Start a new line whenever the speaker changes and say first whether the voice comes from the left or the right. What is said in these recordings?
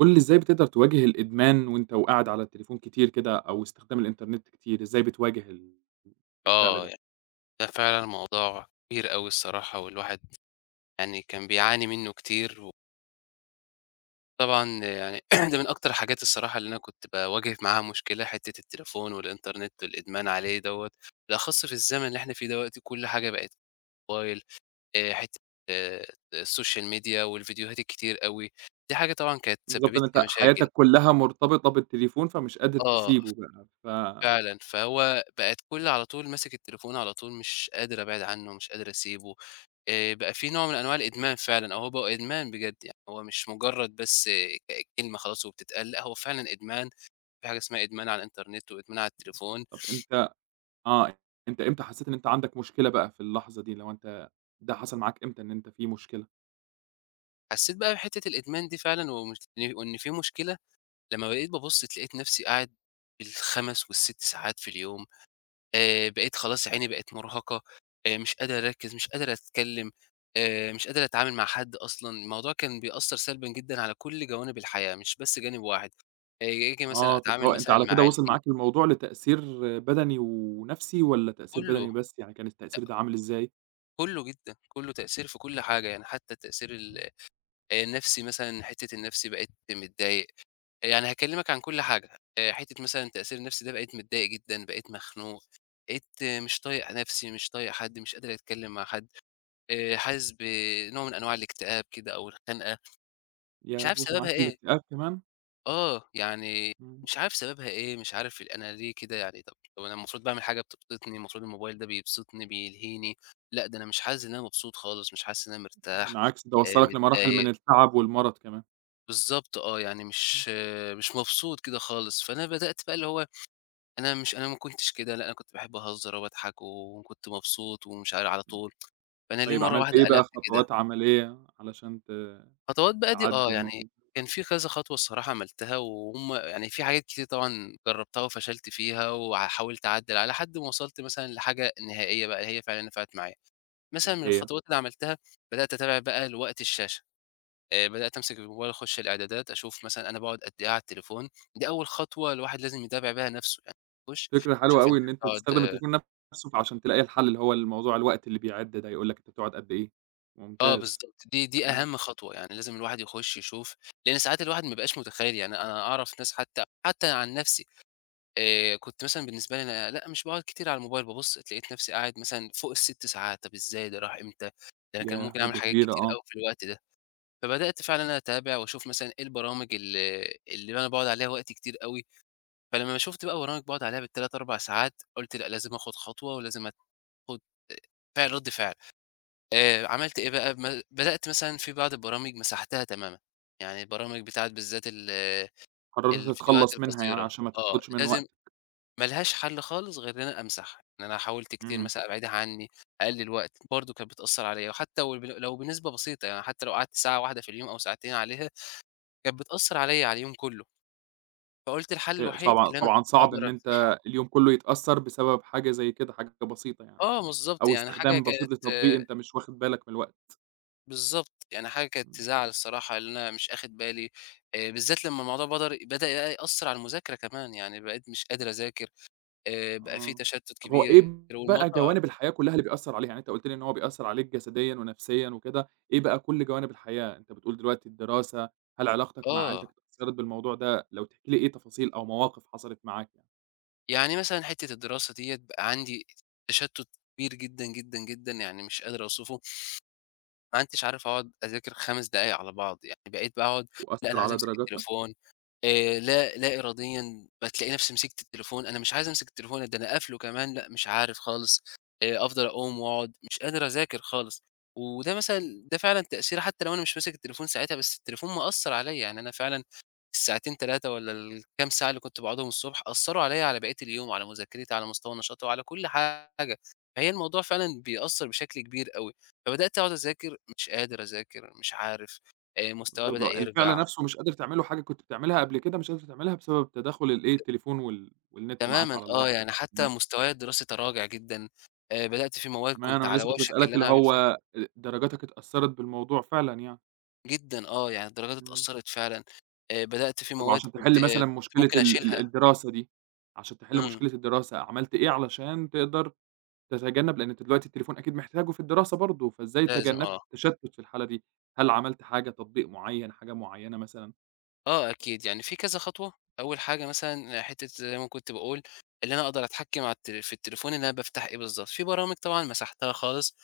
right: قُل لي إزاي بتقدر تواجه الإدمان وأنت وقاعد على التليفون كتير كده أو استخدام الإنترنت كتير، إزاي بتواجه الفعل
left: آه،
right: ده؟
left: يعني ده فعلًا موضوع كبير أوي الصراحة، والواحد يعني كان بيعاني منّه كتير، وطبعًا يعني ده من أكتر الحاجات الصراحة اللي أنا كنت باواجه معاها مشكلة، حتّة التليفون والإنترنت والإدمان عليه دوّة، بالأخص في الزمن اللي إحنا فيه دلوقتي كل حاجة بقت موبايل، حتّة آآ، السوشيال ميديا والفيديوهات الكتير أوي، دي حاجة طبعًا كانت
right: بالضبط
left: سببت
right: إن
left: لي
right: أنت
left: مشاكل.
right: حياتك كلّها مرتبطة بالتليفون فمش قادر
left: آه،
right: تسيبه بقى، ف
left: فعلًا، فهو بقت كل على طول ماسك التليفون على طول، مش قادر أبعد عنّه، مش قادر أسيبه. بقى في نوع من أنواع الإدمان فعلًا، أو هو بقى إدمان بجد يعني، هو مش مجرد بس كلمة خلاص وبتتقال، لأ هو فعلًا إدمان، في حاجة اسمها إدمان على الإنترنت وإدمان على التليفون،
right: طب أنت آه، أنت إمتى حسّيت إن أنت عندك مشكلة بقى في اللحظة دي، لو أنت ده حصل معاك إمتى إن أنت في مشكلة؟
left: حسيت بقى بحتة الإدمان دي فعلًا ومش وإن في مشكلة لمّا بقيت بابُص لقيت نفسي قاعد بال5 وال6 ساعات في اليوم. بقيت خلاص عيني بقت مرهقة، مش قادر أركّز، مش قادر أتكلّم، مش قادر أتعامل مع حد أصلًا، الموضوع كان بيأثّر سلبًا جدًا على كل جوانب الحياة، مش بس جانب واحد، آآ آجي مثلًا
right: آه، طب
left: أتعامل
right: هو أنت
left: مثلًا
right: على
left: مع
right: كده وصل
left: عيلتي،
right: معاك الموضوع لتأثير بدني ونفسي والّا تأثير
left: كلّه،
right: بدني بس، يعني كان التأثير ده عامل إزاي؟
left: كلّه جدًا، كلّه تأثير في كل حاجة، يعني حتى التأثير ال آه، النفسي مثلًا، حتّة النفسي بقيت متضايق، يعني هاكلّمك عن كل حاجة، حتّة مثلًا التأثير النفسي ده بقيت متضايق جدًا، بقيت مخنوق، بقيت مش طايق نفسي، مش طايق حد، مش قادر أتكلّم مع حد. حاسس بنوع من أنواع الاكتئاب كده أو الخنقة، مش
right: ياه!
left: عارف
right: وصل
left: سببها
right: معاك
left: إيه.
right: للاكتئاب كمان؟
left: آه، يعني
right: إمم.
left: مش عارف سببها إيه، مش عارف أنا ليه كده يعني طب أنا المفروض باعمل حاجة بتبسطني، المفروض الموبايل ده بيبسطني، بيلهيني، لأ ده أنا مش حاسس إن أنا مبسوط خالص، مش حاسس إن أنا مرتاح،
right: بالعكس ده وصّلك لمراحل من
left: متضايق.
right: التعب والمرض كمان.
left: بالضبط آه، يعني
right: إمم،
left: مش مبسوط كده خالص، فأنا بدأت بقى اللي هو أنا ما كنتش كده، لأ أنا كنت باحب أهزر وأضحك وكنت مبسوط ومش عار على
right: إمم.
left: طول، فأنا ليه
right: طيب
left: مرّة
right: عملت
left: واحدة
right: إيه بقى
left: قلبت كده؟
right: خطوات عملية علشان ت
left: خطوات بقى دي
right: تعدّي
left: يعني
right: الموقف ده؟
left: كان في كذا خطوة الصراحة عملتها، وهُم يعني في حاجات كتير طبعًا جرّبتها وفشلت فيها، وحاولت أعدّل على حد ما وصلت مثلًا لحاجة نهائية بقى هي فعلًا نفعت معايا. مثلًا
right: إيه
left: من
right: هي؟
left: الخطوات اللي عملتها، بدأت أتابع بقى لوقت الشاشة، بدأت أمسك الموبايل أخش الإعدادات أشوف مثلًا أنا باقعد قد إيه على التليفون، دي أول خطوة الواحد لازم يتابع بيها نَفْسه، يعني تخش
right: فكرة حلوة
left: تشوف
right: أوي
left: أنت
right: إن أنت تستخدم
left: بتقعد
right: التليفون نفسه فعشان تلاقي الحل اللي هو الموضوع الوقت اللي بيعِد ده، يقول لك أنت بتقعد قد إيه،
left: آه،
right: ممتاز.
left: بالضبط دي
right: إمم.
left: أهم خطوة، يعني لازم الواحد يخش يشوف، لإن ساعات الواحد ما بيبقاش متخيّل، يعني أنا أعرف ناس حتى عن نَفْسي كنت مثلًا بالنسبة لي أنا لأ، مش باقعد كتير على الموبايل، بابُص لقيت نفسي قاعد مثلًا فوق ال6 ساعات، طَب إزاي ده راح إمتى؟ ده أنا كان
right: ياه!
left: ممكن أعمل
right: مدة
left: حاجات
right: كبيرة
left: كتير
right: آه.
left: أوي في الوقت ده. فبدأت فعلًا أنا أتابع وأشوف مثلًا إيه البرامج اللي أنا باقعد عليها وقت كتير أوي، فلمّا شُفت بقى برامج باقعد عليها بال3، 4 ساعات، قُلت لأ، لازم آخُد خطوة ولازم آخُد فعل رَد فعل. عملت إيه بقى، بدأت مثلًا في بعض البرامج مسحتها تمامًا، يعني البرامج بتاعة بالذات
right: قررت
left: الفيديوهات
right: تتخلّص منها يعني
left: القصيرة،
right: عشان ما
left: آه،
right: تاخدش من
left: لازم
right: وقتك.
left: ما لهاش حل خالص غير إن أنا أمسحها، إن أنا حاولت كتير
right: إمم.
left: مثلًا أبعدها عني، أقلل وقت، برضه كانت بتأثّر عليَّ، وحتى ول بن لو بنسبة بسيطة يعني حتى لو قعدت ساعة واحدة في اليوم أو ساعتين عليها، كانت بتأثّر عليَّ على اليوم كله، فقُلت الحل
right: شيء
left: الوحيد
right: صعب
left: اللي أنا
right: طبعًا صعب
left: أقدر
right: إن
left: أمسحها.
right: أنت اليوم كُلّه يتأثّر بسبب حاجة زي كده، حاجة بسيطة يعني،
left: آه بالضبط،
right: أو
left: يعني حاجة
right: استخدام
left: كانت
right: بسيط لتطبيق أنت مش واخد بالك من الوقت.
left: بالضبط، يعني حاجة كانت
right: إمم.
left: تزعّل الصراحة إن أنا مش آخد بالي، بالذات لمّا الموضوع بدأ يأثّر على المذاكرة كمان، يعني بقيت مش قادر أذاكر، بقى في
right: آه.
left: تشتُّت
right: طب هو
left: كبير
right: إيه بقى
left: والموضوع
right: جوانب الحياة كلّها اللي بيأثّر عليها؟ يعني أنت قُلت لي إن هو بيأثّر عليك جسديًا ونفسيًا وكده، إيه بقى كل جوانب الحياة؟ أنت بتقول دلوقتي الدراسة، هل علاقتك مع عيلتك
left: آه.
right: اتأثّرت بالموضوع ده؟ لو تحكي لي إيه تفاصيل أو مواقف حصلت معاك يعني،
left: يعني مثلًا حتّة الدراسة ديّة بقى عندي تشتُّت كبير جدًا، جدًا، جدًا، يعني مش قادر أوصفه. ما عدتش عارف أقعد أذاكر 5 دقايق على بعض، يعني بقيت باقعد لأ أنا
right: وأثّر
left: عايز
right: على
left: أمسك
right: درجاتك؟
left: التليفون، لا إراديًا بتلاقي نفسي مسكت التليفون، أنا مش عايز أمسك التليفون ده أنا قافله كمان، لأ مش عارف خالص، أفضل أقوم وأقعد، مش قادر أذاكر خالص، وده مثلًا ده فعلًا تأثير حتى لو أنا مش ماسك التليفون ساعتها، بس التليفون مأثّر عليَّ، يعني أنا فعلًا الساعتين 3 والّا الكام ساعة اللي كنت باقعدهم الصبح أثّروا عليَّ على بقية اليوم، على مذاكرتي، على مستوى نشاطي، وعلى كل حاجة، فهي الموضوع فعلًا بيأثّر بشكل كبير أوي. فبدأت أقعد أذاكر، مش قادر أذاكر، مش عارف، مستواي بدأ
right: الفعل
left: يرجع
right: نفسه مش قادر تعمله، حاجة كنت بتعملها قبل كده مش قادر تعملها بسبب تداخل الإيه، التليفون والنت معاك
left: تمامًا
right: على
left: آه،
right: الوضع ده.
left: يعني حتى
right: إمم.
left: مستواي الدراسي تراجع جدًا، بدأت في مواد
right: ما
left: كنت
right: أنا
left: على
right: لسه كنت
left: وشك
right: باسألك
left: اللي
right: اللي
left: أنا أعمل
right: هو
left: فيها
right: أ درجاتك اتأثّرت بالموضوع فعلًا يعني.
left: جدًا آه، يعني الدرجات
right: إمم.
left: اتأثّرت فعلًا، بدأت في
right: طب
left: مواد
right: عشان
left: كنت
right: تحل
left: آه،
right: مثلًا
left: كنت
right: مشكلة
left: ممكن
right: ال ال
left: أشيلها،
right: الدراسة دي، عشان تحل
left: إمم،
right: مشكلة الدراسة، عملت إيه علشان تقدر تتجنب لأن أنت دلوقتي التليفون أكيد محتاجه في الدراسة برضه، فإزاي
left: لازم
right: تجنبت
left: آه،
right: التشتت في الحالة دي؟ هل عملت حاجة، تطبيق معين، حاجة معينة مثلًا؟
left: آه أكيد، يعني في كذا خطوة، أول حاجة مثلًا حتّة زي ما كنت باقول، اللي أنا أقدر أتحكّم على التل في التليفون إن أنا بافتح إيه بالضبط، في برامج طبعًا مسحتها خالص،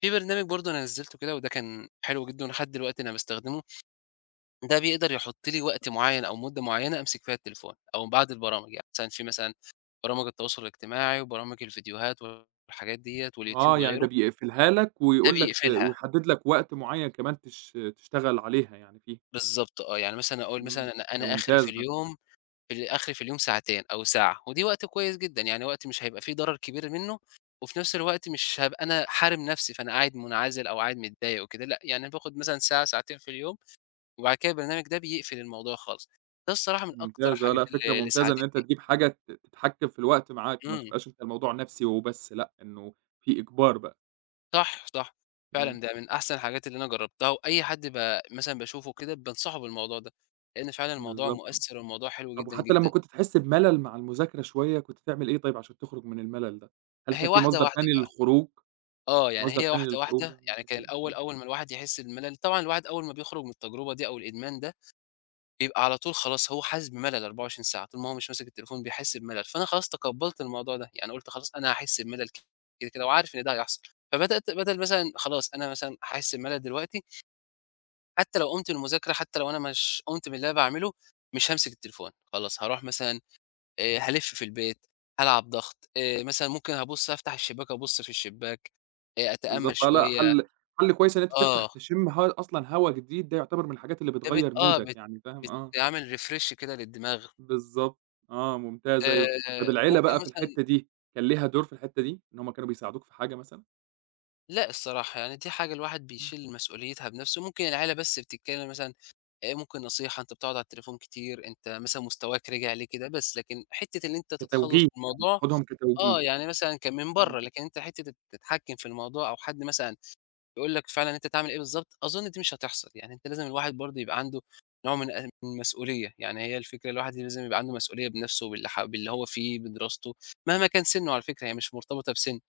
left: في برنامج برضه أنا نزّلته كده وده كان حلو جدًا ولحد دلوقتي أنا باستخدمه ده بيقدر يحُط لي وقت معيّن أو مدة معيّنة أمسك فيها التليفون، أو بعض البرامج، يعني مثلًا في مثلًا برامج التواصل الاجتماعي وبرامج الفيديوهات والحاجات ديّة واليوتيوب
right: آه، يعني ده
left: وغيره،
right: بيقفلها لك
left: ده
right: ويقول لك ت
left: بيقفلها،
right: ويحدد لك وقت معين كمان تشتغل عليها يعني فيه،
left: بالضبط آه، يعني مثلًا أقول
right: إمم،
left: مثلًا أنا
right: ده
left: أنا آخري
right: ممتاز
left: في
right: ده،
left: اليوم آخري في اليوم ساعتين أو ساعة، ودي وقت كويس جدًا، يعني وقت مش هيبقى في ضرر كبير منّه، وفي نفس الوقت مش هابقى أنا حارم نفسي، فأنا قاعد منعزل أو قاعد متضايق وكده، لأ، يعني أنا باخد مثلًا ساعة، ساعتين في اليوم، وبعد كده البرنامج ده بيقفل الموضوع خالص، ده الصراحة من أكتر
right: ممتاز آه،
left: الحاجات
right: لأ فكرة
left: اللي
right: ممتازة إن أنت
left: ساعدتني.
right: تجيب حاجة تتحكم في الوقت معاك، ما
left: إمم.
right: تبقاش أنت الموضوع نفسي وبس، لأ إنه في إجبار بقى،
left: صح، صح.
right: إمم،
left: فعلًا ده من أحسن الحاجات اللي أنا جرّبتها، وأي حد مثلًا باشوفه كده بانصحه بالموضوع ده، لإن فعلًا الموضوع
right: بالضبط، آه.
left: مؤثّر والموضوع حلو
right: طب
left: جدًا،
right: وحتى لمّا
left: جدًا.
right: كنت تحس بملل مع المذاكرة شوية، كنت تعمل إيه طيب عشان تخرج من الملل ده؟ هل
left: هي
right: كان في
left: واحدة،
right: مصدر
left: واحدة
right: تاني
left: بقى،
right: للخروج،
left: آه، يعني
right: مصدر
left: هي
right: تاني
left: واحدة،
right: للخروج
left: واحدة،
right: يعني من
left: يعني كان
right: الحتة دي؟
left: الأول
right: آه،
left: أول ما الواحد يحس بملل طبعًا الواحد أول ما بيخرج من التجربة دي أو الإدمان ده، بيبقى على طول خلاص هو حاسس بملل 24 ساعة، طول ما هو مش ماسك التليفون بيحس بملل، فأنا خلاص تقبّلت الموضوع ده، يعني قُلت خلاص أنا هاحس بملل كده، كده وعارف إن ده هيحصل، فبدأت بدل مثلًا خلاص أنا مثلًا هاحس بملل دلوقتي حتى لو قُمت من المذاكرة، حتى لو أنا مش قُمت من اللي أنا باعمله، مش هامسك التليفون، خلاص هاروح مثلًا هالِف في البيت، هالعب ضغط، مثلًا ممكن هابُص أفتح الشباك، أبُص في الشباك، أتأمل
right: بالضبط آه، لأ
left: شوية،
right: حل كويس إن أنت تفتح
left: آه،
right: تشم ه أصلًا هوا جديد، ده يعتبر من الحاجات اللي
left: ده بت
right: بتغيّر
left: آه
right: مودك
left: بت
right: يعني فاهم، آه،
left: بتعمل refresh كده للدماغ،
right: بالضبط، آه، ممتاز أيوه. طب العيلة
left: ممكن
right: بقى في
left: مثلًا
right: الحتة دي، كان ليها دور في الحتة دي، إن هُم كانوا بيساعدوك في حاجة مثلًا؟
left: لأ الصراحة، يعني دي حاجة الواحد
right: إمم،
left: بيشيل مسؤوليتها بنفسه، ممكن العيلة بس بتتكلم مثلًا ممكن نصيحة، أنت بتقعد على التليفون كتير، أنت مثلًا مستواك رِجع ليه كده بس، لكن حتّة اللي أنت تتخلّص
right: كتوجيه
left: من
right: يعني،
left: الموضوع
right: بتاخدهم
left: آه،
right: كتوجيه،
left: يعني مثلًا كان من
right: إمم،
left: برّه، لكن أنت حتّة إنك تتحكّم في الموضوع أو حد مثلًا يقول لك فعلًا أنت تعمل إيه بالضبط، أظن دي مش هتحصل، يعني أنت لازم الواحد برضه يبقى عنده نوع من المسؤولية، يعني هي الفكرة الواحد لازم يبقى عنده مسؤولية بنَفْسه وباللي ح باللي هو فيه، بدراسته، مهما كان سِنُّه على فكرة، هي مش مرتبطة بسِن.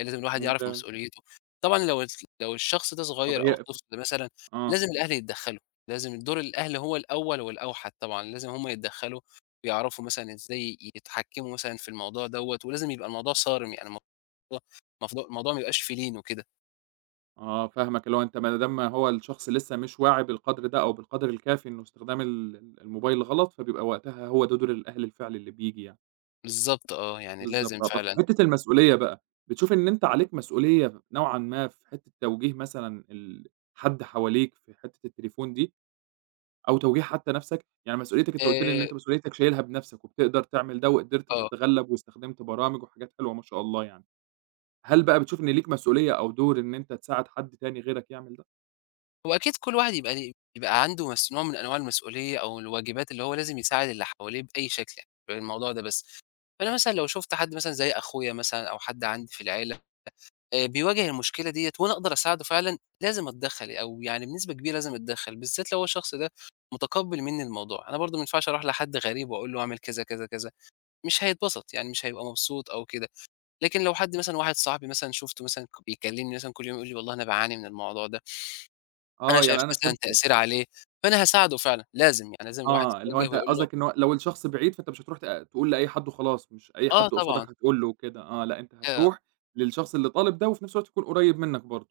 left: لازم الواحد يعرف
right: ممتاز.
left: مسؤوليته. طبعًا لو لو الشخص ده
right: طب
left: صغير أو
right: هي ف
left: الطفل مثلًا،
right: آه.
left: لازم الأهل يتدخّلوا، لازم دور الأهل هو الأول والأوحد طبعًا، لازم هم يتدخّلوا ويعرفوا مثلًا إزاي يتحكموا مثلًا في الموضوع دوّة، ولازم يبقى الموضوع صارم، يعني الموضوع الموضوع ما يبقاش في لين وكده.
right: آه، فاهمك، اللي هو أنت ما دام هو الشخص لسه مش واعي بالقدر ده أو بالقدر الكافي إنه استخدام الموبايل غلط، فبيبقى وقتها هو ده دور الأهل الفعلي اللي بييجي يعني،
left: بالضبط آه، يعني لازم
right: بالضبط آه، طب في
left: فعلًا.
right: حتة المسؤولية بقى، بتشوف إن أنت عليك مسؤولية نوعًا ما في حتة توجيه مثلًا ال حد حواليك في حتة التليفون دي، أو توجيه حتى نَفْسك؟ يعني مسؤوليتك أنت قُلت لي إن
left: آآ
right: أنت مسؤوليتك شايلها بنَفْسك وبتقدر تعمل ده وقدرت
left: آه.
right: تتغلّب واستخدمت برامج وحاجات حلوة ما شاء الله يعني، هل بقى بتشوف إن ليك مسؤولية أو دور إن أنت تساعد حد تاني غيرك يعمل ده؟
left: هو أكيد كل واحد يبقى ليه يبقى عنده نوع من أنواع المسؤولية أو الواجبات اللي هو لازم يساعد اللي حواليه بأي شكل يعني، في الموضوع ده بس. فأنا مثلًا لو شُفت حد مثلًا زي أخويا مثلًا أو حد عندي في العيلة بيواجه المشكلة ديّة وأنا أقدر أساعده فعلًا، لازم أتدخّل أو يعني بنسبة كبيرة لازم أتدخّل، بالذات لو هو الشخص ده متقبّل منّي الموضوع. أنا برضه ما ينفعش أروح لحد غريب وأقول له اعمل كذا، كذا، كذا، مش هيتبسط، يعني مش هيبقى مبسوط أو كده. لكن لو حد مثلًا واحد صاحبي مثلًا شُفته مثلًا بيكلمني مثلًا كل يوم يقول لي والله أنا باعاني من الموضوع ده. أنا
right: آه،
left: شايف
right: يعني أنا
left: مثلًا
right: فهمت
left: تأثير عليه، فأنا هاساعده فعلًا، لازم يعني لازم الواحد
right: آه، اللي هو
left: يتوجه
right: أنت
left: ويقول له
right: قصدك إن هو لو الشخص بعيد فأنت مش هتروح ت تقول لأي حد وخلاص، مش أي
left: آه
right: حد
left: طبعًا،
right: قصادك هتقول له وكده، آه، لأ أنت
left: آآ
right: هتروح للشخص اللي طالب ده وفي نفس الوقت يكون قريب منك برضه،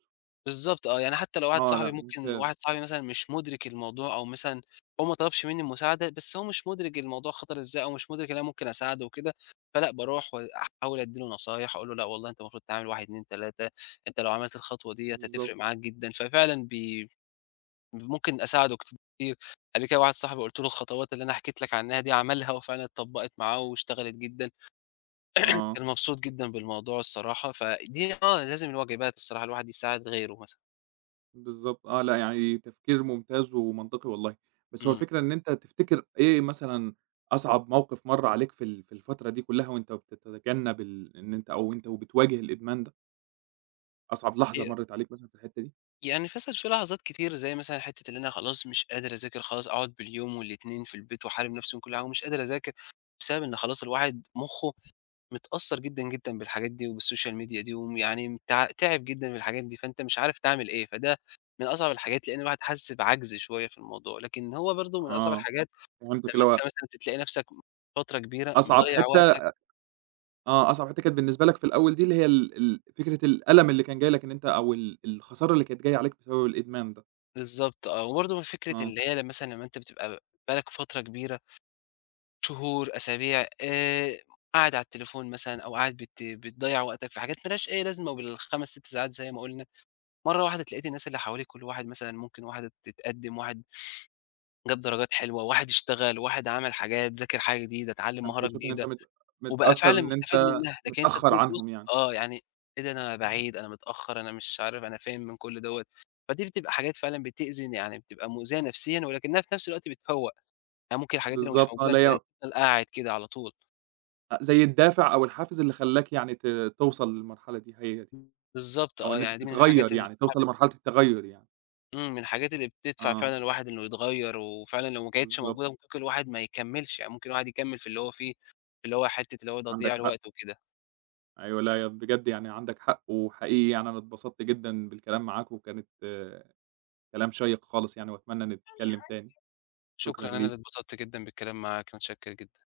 left: بالضبط آه، يعني حتى لو واحد
right: آه، لأ
left: صاحبي ممكن واحد
right: ممتاز،
left: صاحبي مثلًا مش مُدرك الموضوع أو مثلًا هو ما طلبش مني المساعدة، بس هو مش مُدرك الموضوع خطر إزاي أو مش مُدرك إن أنا ممكن أساعده وكده، فلأ باروح وأحاول أدّي له نصايح، أقول له لأ والله أنت المفروض تعمل 1، 2، 3 أنت لو عملت الخطوة ديّة
right: بالضبط،
left: هتفرق معاك جدًا، ففعلًا ممكن أساعده كتير. قبل كده واحد صاحبي قُلت له الخطوات اللي أنا حكيت لك عنها دي، عملها وفعلًا اتطبّقت معاه واشتغلت جدًا.
right: آه،
left: كان مبسوط جدًا بالموضوع الصراحة، فدي آه، لازم الواجبات الصراحة الواحد يساعد غيره مثلًا،
right: بالضبط، آه، لأ يعني تفكير ممتاز ومنطقي والله، بس هو
left: إمم،
right: الفكرة إن أنت تفتكر إيه مثلًا أصعب موقف مَر عليك في ال في الفترة دي كلها وأنت بتتجنب ال إن أنت أو أنت وبتواجه الإدمان ده، أصعب لحظة
left: ي
right: مرّت عليك مثلًا في الحتة دي؟
left: يعني فسَد في لحظات كتير زي مثلًا حتّة اللي أنا خلاص مش قادر أذاكر، خلاص أقعد باليوم والاتنين في البيت واحارب نفسي من كل حاجة ومش قادر أذاكر، بسبب إن خلاص الواحد مُخّه متأثّر جدًا، جدًا بالحاجات دي وبالسوشيال ميديا دي، ويعني تعب جدًا من الحاجات دي، فأنت مش عارف تعمل إيه، فده من أصعب الحاجات، لإن الواحد حاسس بعَجْز شوية في الموضوع، لكن هو برضه من أصعب
right: آه،
left: الحاجات
right: فهمتك
left: لمّا
right: اللي
left: أنت
right: هو
left: مثلًا تلاقي نفسك فترة كبيرة
right: أصعب
left: مضيّع
right: حتة
left: وقتك
right: آه، أصعب حتّة كانت بالنسبة لك في الأول دي اللي هي ال ال فكرة الألم اللي كان جاي لك إن أنت أو ال الخسارة اللي كانت جاية عليك بسبب الإدمان ده،
left: بالضبط آه، وبرضه من فكرة
right: آه،
left: اللي هي مثلًا لمّا أنت بتبقى بقى لك فترة كبيرة، شهور، أسابيع، قاعد على التليفون مثلًا أو قاعد بتضيّع وقتك في حاجات ما لهاش أي لازمة وبال5، 6 ساعات زي ما قُلنا، مرّة واحدة تلاقيت الناس اللي حواليك كل واحد مثلًا ممكن واحد اتقدّم، واحد جاب درجات حلوة، واحد اشتغل، واحد عمل حاجات، ذاكر حاجة جديدة، اتعلّم
right: فأنت
left: مهارة
right: بتشوف إن أنت
left: جديدة.
right: مت
left: وبقى
right: متأثّر
left: فعلًا
right: إن
left: مستفيد
right: أنت
left: منها، لكن أنت
right: متأخّر
left: تيجي
right: عنهم
left: تبُص
right: يعني،
left: آه، يعني إيه ده أنا
right: إمم،
left: بعيد، أنا متأخّر، أنا مش عارف أنا فين من كل دوّة، فدي بتبقى حاجات فعلًا بتأذي يعني بتبقى مؤذية نفسيًا ولكنها في نفس الوقت بتفوّق، يعني ممكن الحاجات دي لو مش
right: بالضبط آه،
left: موجودة
right: اللي
left: أنت
right: هي
left: هتفضل قاعد كده على طول.
right: أ زي الدافع أو الحافز اللي خلّاك يعني ت توصل للمرحلة دي، هي دي،
left: بالضبط
right: أو
left: آه،
right: إن أنت
left: يعني دي من الحاجات
right: تتغيّر
left: اللي
right: يعني،
left: الصراحة
right: توصل
left: بت
right: لمرحلة التغيّر يعني،
left: إمم، من الحاجات اللي بتدفع
right: آه،
left: فعلًا الواحد إنه يتغيّر، وفعلًا لو ما كانتش
right: بالضبط،
left: موجودة ممكن الواحد ما يكمّلش، يعني ممكن الواحد يكمّل في اللي هو فيه، اللي هو حتّة اللي هو تضييع
right: عندك حق،
left: الوقت وكده.
right: أيوه، لا ي بجد يعني عندك حق، وحقيقي يعني أنا اتبسطت جدًا بالكلام معاك، وكانت آه، كلام شيّق خالص يعني، وأتمنى نتكلّم تاني.
left: شكرًا
right: شكرًا
left: أنا اللي
right: ليك.
left: اتبسطت جدًا بالكلام معاك، متشكر جدًا.